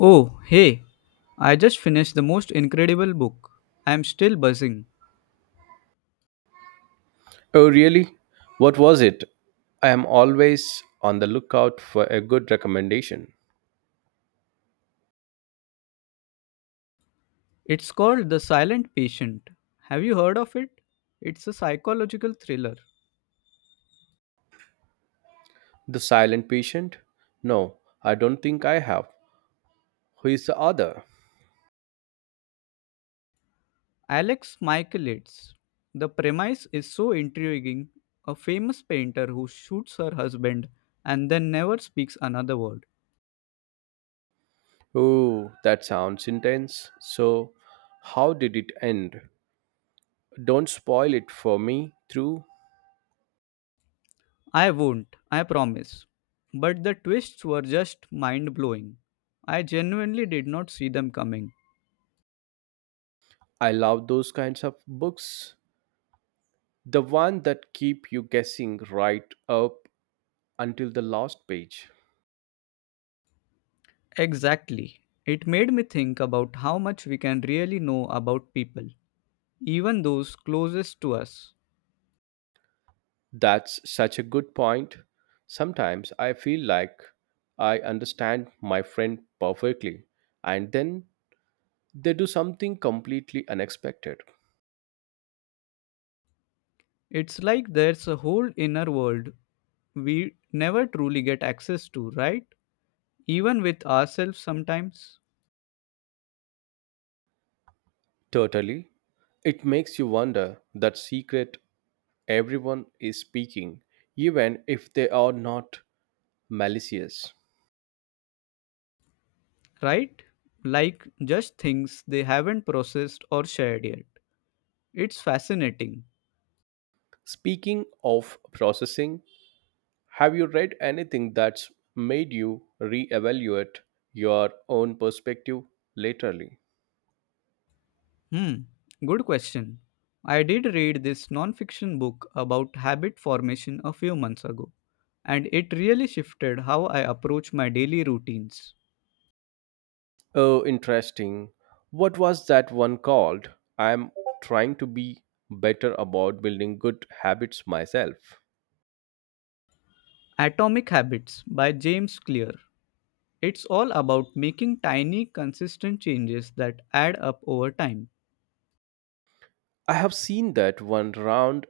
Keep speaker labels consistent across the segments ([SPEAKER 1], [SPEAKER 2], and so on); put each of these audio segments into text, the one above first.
[SPEAKER 1] Oh, hey, I just finished the most incredible book. I'm still buzzing.
[SPEAKER 2] Oh, really? What was it? I am always on the lookout for a good recommendation.
[SPEAKER 1] It's called The Silent Patient. Have you heard of it? It's a psychological thriller.
[SPEAKER 2] The Silent Patient? No, I don't think I have. Who is the author?
[SPEAKER 1] Alex Michaelides. The premise is so intriguing. A famous painter who shoots her husband and then never speaks another word.
[SPEAKER 2] Oh, that sounds intense. So, how did it end? Don't spoil it for me, True.
[SPEAKER 1] I won't, I promise. But the twists were just mind blowing. I genuinely did not see them coming.
[SPEAKER 2] I love those kinds of books. The one that keep you guessing right up until the last page.
[SPEAKER 1] Exactly. It made me think about how much we can really know about people, even those closest to us.
[SPEAKER 2] That's such a good point. Sometimes I feel like I understand my friend perfectly, and then they do something completely unexpected.
[SPEAKER 1] It's like there's a whole inner world we never truly get access to, right? Even with ourselves sometimes,
[SPEAKER 2] Totally. It makes you wonder that secret everyone is speaking, even if they are not malicious.
[SPEAKER 1] right? Like just things they haven't processed or shared yet. It's fascinating.
[SPEAKER 2] Speaking of processing, have you read anything that's made you reevaluate your own perspective laterally?
[SPEAKER 1] Hmm, good question. I did read this non-fiction book about habit formation a few months ago, and it really shifted how I approach my daily routines.
[SPEAKER 2] Oh, interesting. What was that one called? I'm trying to be better about building good habits myself.
[SPEAKER 1] Atomic Habits by James Clear. It's all about making tiny, consistent changes that add up over time.
[SPEAKER 2] I have seen that one round.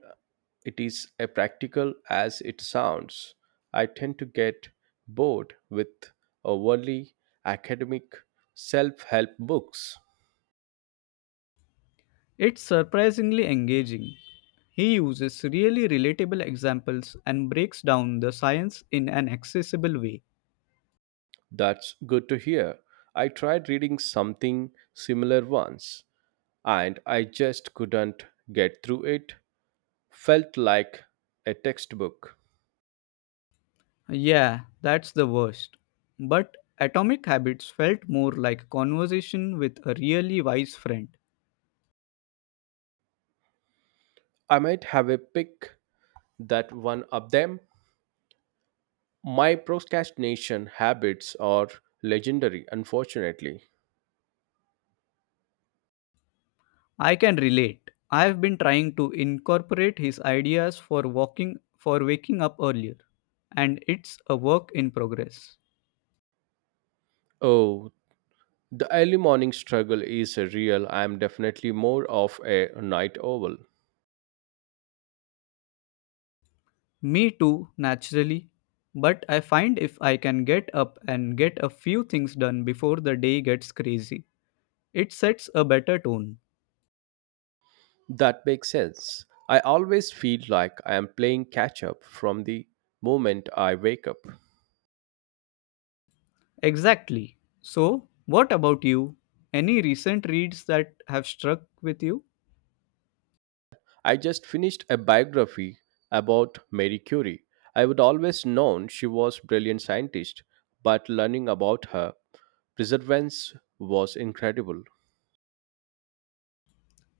[SPEAKER 2] It is as practical as it sounds. I tend to get bored with overly academic self help books.
[SPEAKER 1] It's surprisingly engaging. He uses really relatable examples and breaks down the science in an accessible way.
[SPEAKER 2] That's good to hear. I tried reading something similar once and I just couldn't get through it. Felt like a textbook.
[SPEAKER 1] Yeah, that's the worst. But Atomic Habits felt more like a conversation with a really wise friend.
[SPEAKER 2] I might have a pick that one of them. My procrastination habits are legendary, unfortunately.
[SPEAKER 1] I can relate. I've been trying to incorporate his ideas for walking for waking up earlier, and it's a work in progress.
[SPEAKER 2] Oh, the early morning struggle is real. I am definitely more of a night owl.
[SPEAKER 1] Me too, naturally. But I find if I can get up and get a few things done before the day gets crazy, it sets a better tone.
[SPEAKER 2] That makes sense. I always feel like I am playing catch up from the moment I wake up.
[SPEAKER 1] Exactly. So, what about you? Any recent reads that have struck with you?
[SPEAKER 2] I just finished a biography about Marie Curie. I would always known she was a brilliant scientist, but learning about her perseverance was incredible.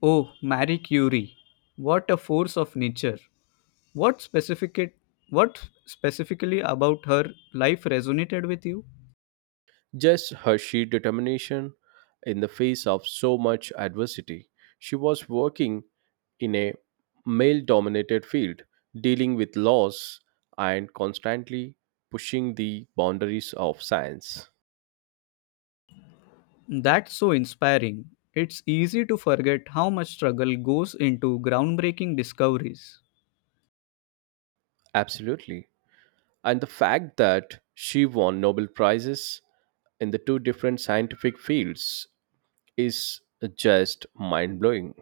[SPEAKER 1] Oh, Marie Curie. What a force of nature. What specific it, what specifically about her life resonated with you?
[SPEAKER 2] Just her sheer determination in the face of so much adversity. She was working in a male dominated field, dealing with laws and constantly pushing the boundaries of science.
[SPEAKER 1] That's so inspiring. It's easy to forget how much struggle goes into groundbreaking discoveries.
[SPEAKER 2] Absolutely, and the fact that she won Nobel prizes in the two different scientific fields is just mind-blowing.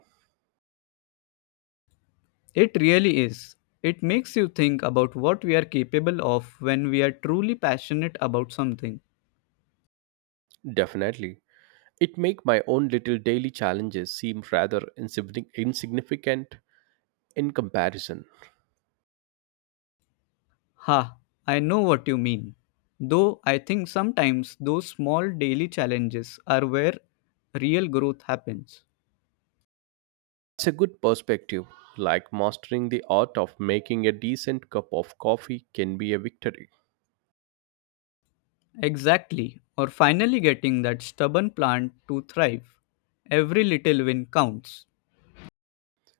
[SPEAKER 1] It really is. It makes you think about what we are capable of when we are truly passionate about something.
[SPEAKER 2] Definitely, it make my own little daily challenges seem rather insignificant in comparison.
[SPEAKER 1] Ha, I know what you mean. Though I think sometimes those small daily challenges are where real growth happens.
[SPEAKER 2] It's a good perspective, like mastering the art of making a decent cup of coffee can be a victory.
[SPEAKER 1] Exactly, or finally getting that stubborn plant to thrive. Every little win counts.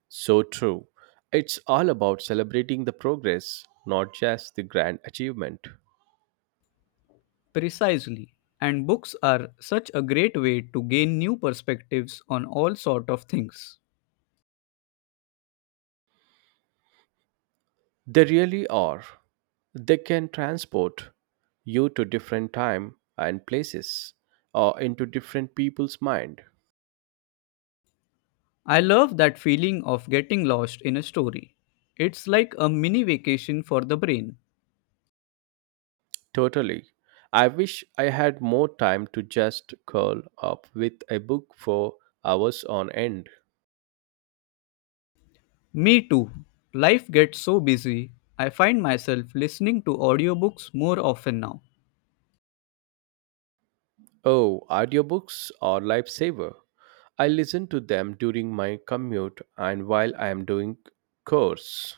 [SPEAKER 2] So true, it's all about celebrating the progress, not just the grand achievement.
[SPEAKER 1] Precisely. And books are such a great way to gain new perspectives on all sort of things.
[SPEAKER 2] They really are. They can transport you to different time and places or into different people's mind.
[SPEAKER 1] I love that feeling of getting lost in a story. It's like a mini vacation for the brain.
[SPEAKER 2] Totally. I wish I had more time to just curl up with a book for hours on end.
[SPEAKER 1] Me too. Life gets so busy, I find myself listening to audiobooks more often now.
[SPEAKER 2] Oh, audiobooks are lifesaver. I listen to them during my commute and while I am doing chores.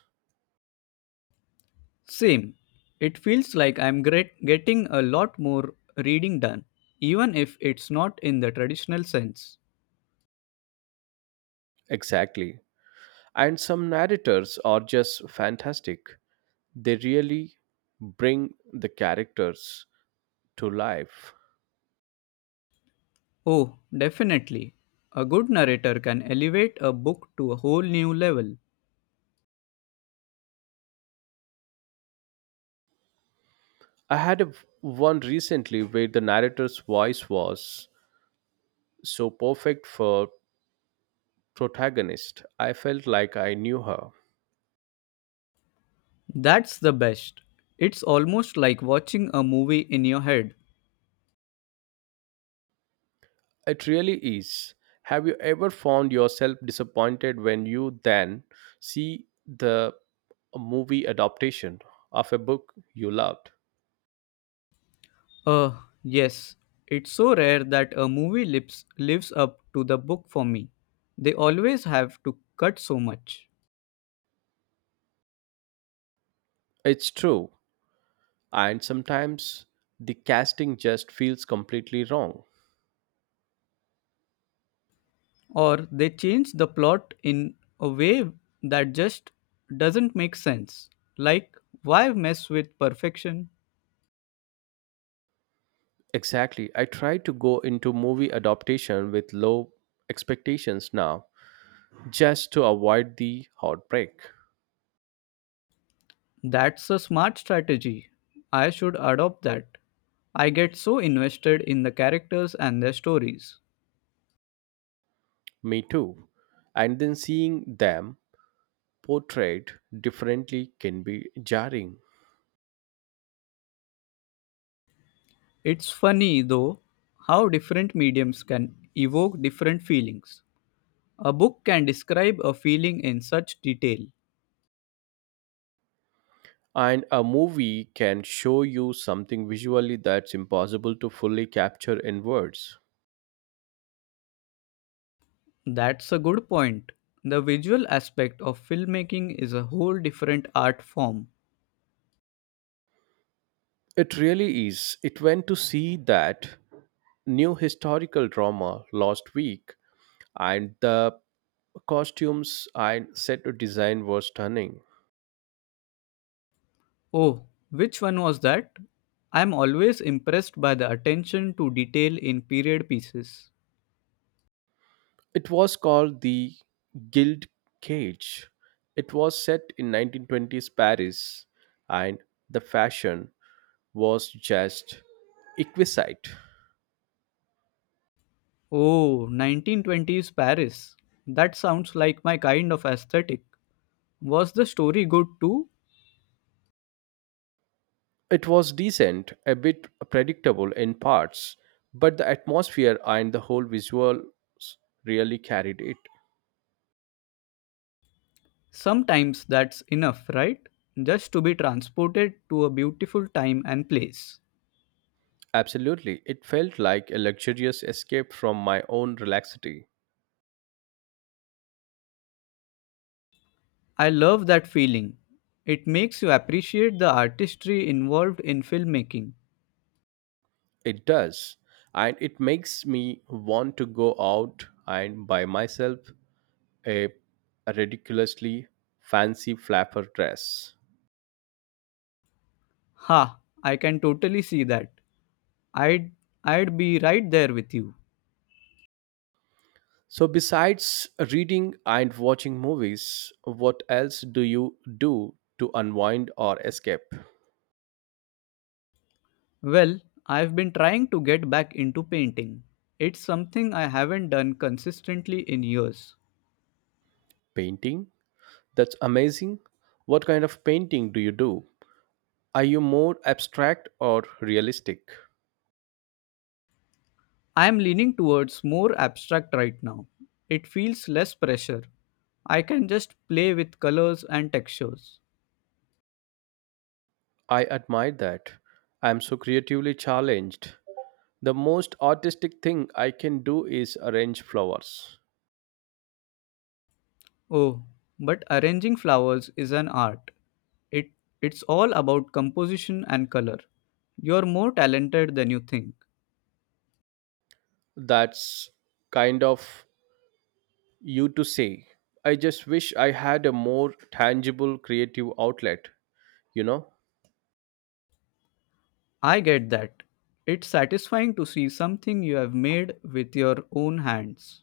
[SPEAKER 1] Same. It feels like getting a lot more reading done, even if it's not in the traditional sense.
[SPEAKER 2] Exactly. And some narrators are just fantastic. They really bring the characters to life.
[SPEAKER 1] Oh, definitely. A good narrator can elevate a book to a whole new level.
[SPEAKER 2] I had a, One recently where the narrator's voice was so perfect for protagonist. I felt like I knew her.
[SPEAKER 1] That's the best. It's almost like watching a movie in your head.
[SPEAKER 2] It really is. Have you ever found yourself disappointed when you then see the movie adaptation of a book you loved?
[SPEAKER 1] Uh, yes. It's so rare that lives up to the book for me. They always have to cut so much.
[SPEAKER 2] It's true, and sometimes the casting just feels completely wrong.
[SPEAKER 1] Or they change the plot in a way that just doesn't make sense. Like, why mess with perfection?
[SPEAKER 2] Exactly. I try to go into movie adaptation with low expectations now, just to avoid the heartbreak.
[SPEAKER 1] That's a smart strategy. I should adopt that. I get so invested in the characters and their stories.
[SPEAKER 2] Me too. And then seeing them portrayed differently can be jarring.
[SPEAKER 1] It's funny, though, how different mediums can evoke different feelings. A book can describe a feeling in such detail.
[SPEAKER 2] And a movie can show you something visually that's impossible to fully capture in words.
[SPEAKER 1] That's a good point. The visual aspect of filmmaking is a whole different art form.
[SPEAKER 2] It really is. It went to see that new historical drama last week and the costumes and set design were stunning.
[SPEAKER 1] Oh, which one was that? I'm always impressed by the attention to detail in period pieces.
[SPEAKER 2] It was called the Guild Cage. It was set in 1920s Paris, and the fashion was just exquisite.
[SPEAKER 1] Oh, 1920s Paris. That sounds like my kind of aesthetic. Was the story good too?
[SPEAKER 2] It was decent, a bit predictable in parts, but the atmosphere and the whole visuals really carried it.
[SPEAKER 1] Sometimes that's enough, right? Just to be transported to a beautiful time and place.
[SPEAKER 2] Absolutely, it felt like a luxurious escape from my own relaxity.
[SPEAKER 1] I love that feeling. It makes you appreciate the artistry involved in filmmaking.
[SPEAKER 2] It does. And it makes me want to go out and buy myself a ridiculously fancy flapper dress.
[SPEAKER 1] Ha, I can totally see that. I'd I'd be right there with you.
[SPEAKER 2] So, besides reading and watching movies, what else do you do to unwind or escape?
[SPEAKER 1] Well, I've been trying to get back into painting. It's something I haven't done consistently in years.
[SPEAKER 2] Painting? That's amazing. What kind of painting do you do? Are you more abstract or realistic?
[SPEAKER 1] I'm leaning towards more abstract right now. It feels less pressure. I can just play with colors and textures.
[SPEAKER 2] I admire that. I'm so creatively challenged. The most artistic thing I can do is arrange flowers.
[SPEAKER 1] Oh, but arranging flowers is an art. It it's all about composition and color. You're more talented than you think.
[SPEAKER 2] That's kind of you to say. I just wish I had a more tangible creative outlet, you know?
[SPEAKER 1] I get that. It's satisfying to see something you have made with your own hands.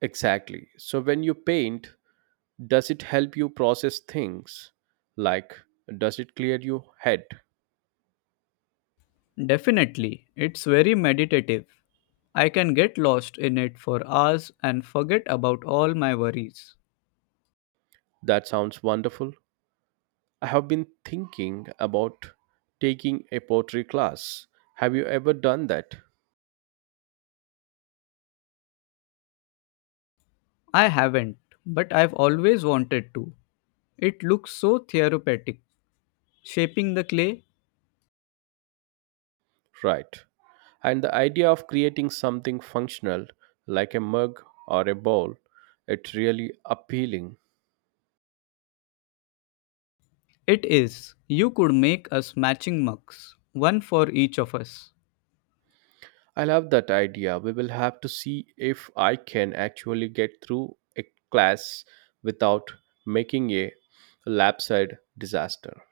[SPEAKER 2] Exactly. So when you paint, does it help you process things? Like, does it clear your head?
[SPEAKER 1] Definitely, it's very meditative. I can get lost in it for hours and forget about all my worries.
[SPEAKER 2] That sounds wonderful. I have been thinking about taking a pottery class. Have you ever done that?
[SPEAKER 1] I haven't, but I've always wanted to. It looks so therapeutic. Shaping the clay,
[SPEAKER 2] Right. And the idea of creating something functional like a mug or a bowl, it's really appealing.
[SPEAKER 1] it is. You could make us matching mugs, one for each of us.
[SPEAKER 2] I love that idea. We will have to see if I can actually get through a class without making a lapside disaster.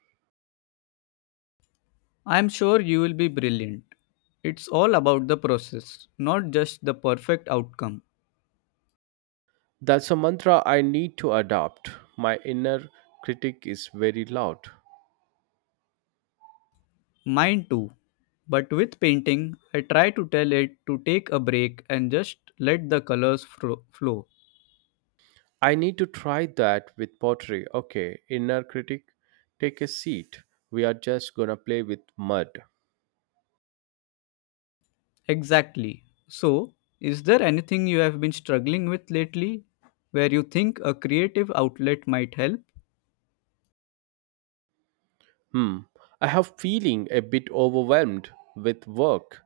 [SPEAKER 1] I am sure you will be brilliant. It's all about the process, not just the perfect outcome.
[SPEAKER 2] That's a mantra I need to adopt. My inner critic is very loud.
[SPEAKER 1] Mine too. But with painting, I try to tell it to take a break and just let flow.
[SPEAKER 2] I need to try that with pottery. Okay, inner critic, take a seat. We are just gonna play with mud.
[SPEAKER 1] Exactly. So, is there anything you have been struggling with lately where you think a creative outlet might help?
[SPEAKER 2] Hmm. I have feeling a bit overwhelmed with work.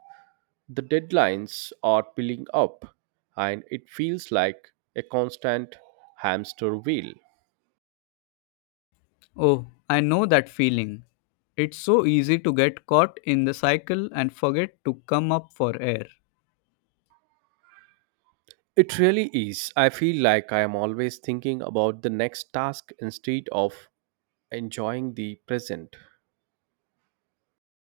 [SPEAKER 2] The deadlines are piling up and it feels like a constant hamster wheel.
[SPEAKER 1] Oh, I know that feeling. It's so easy to get caught in the cycle and forget to come up for air.
[SPEAKER 2] It really is. I feel like I am always thinking about the next task instead of enjoying the present.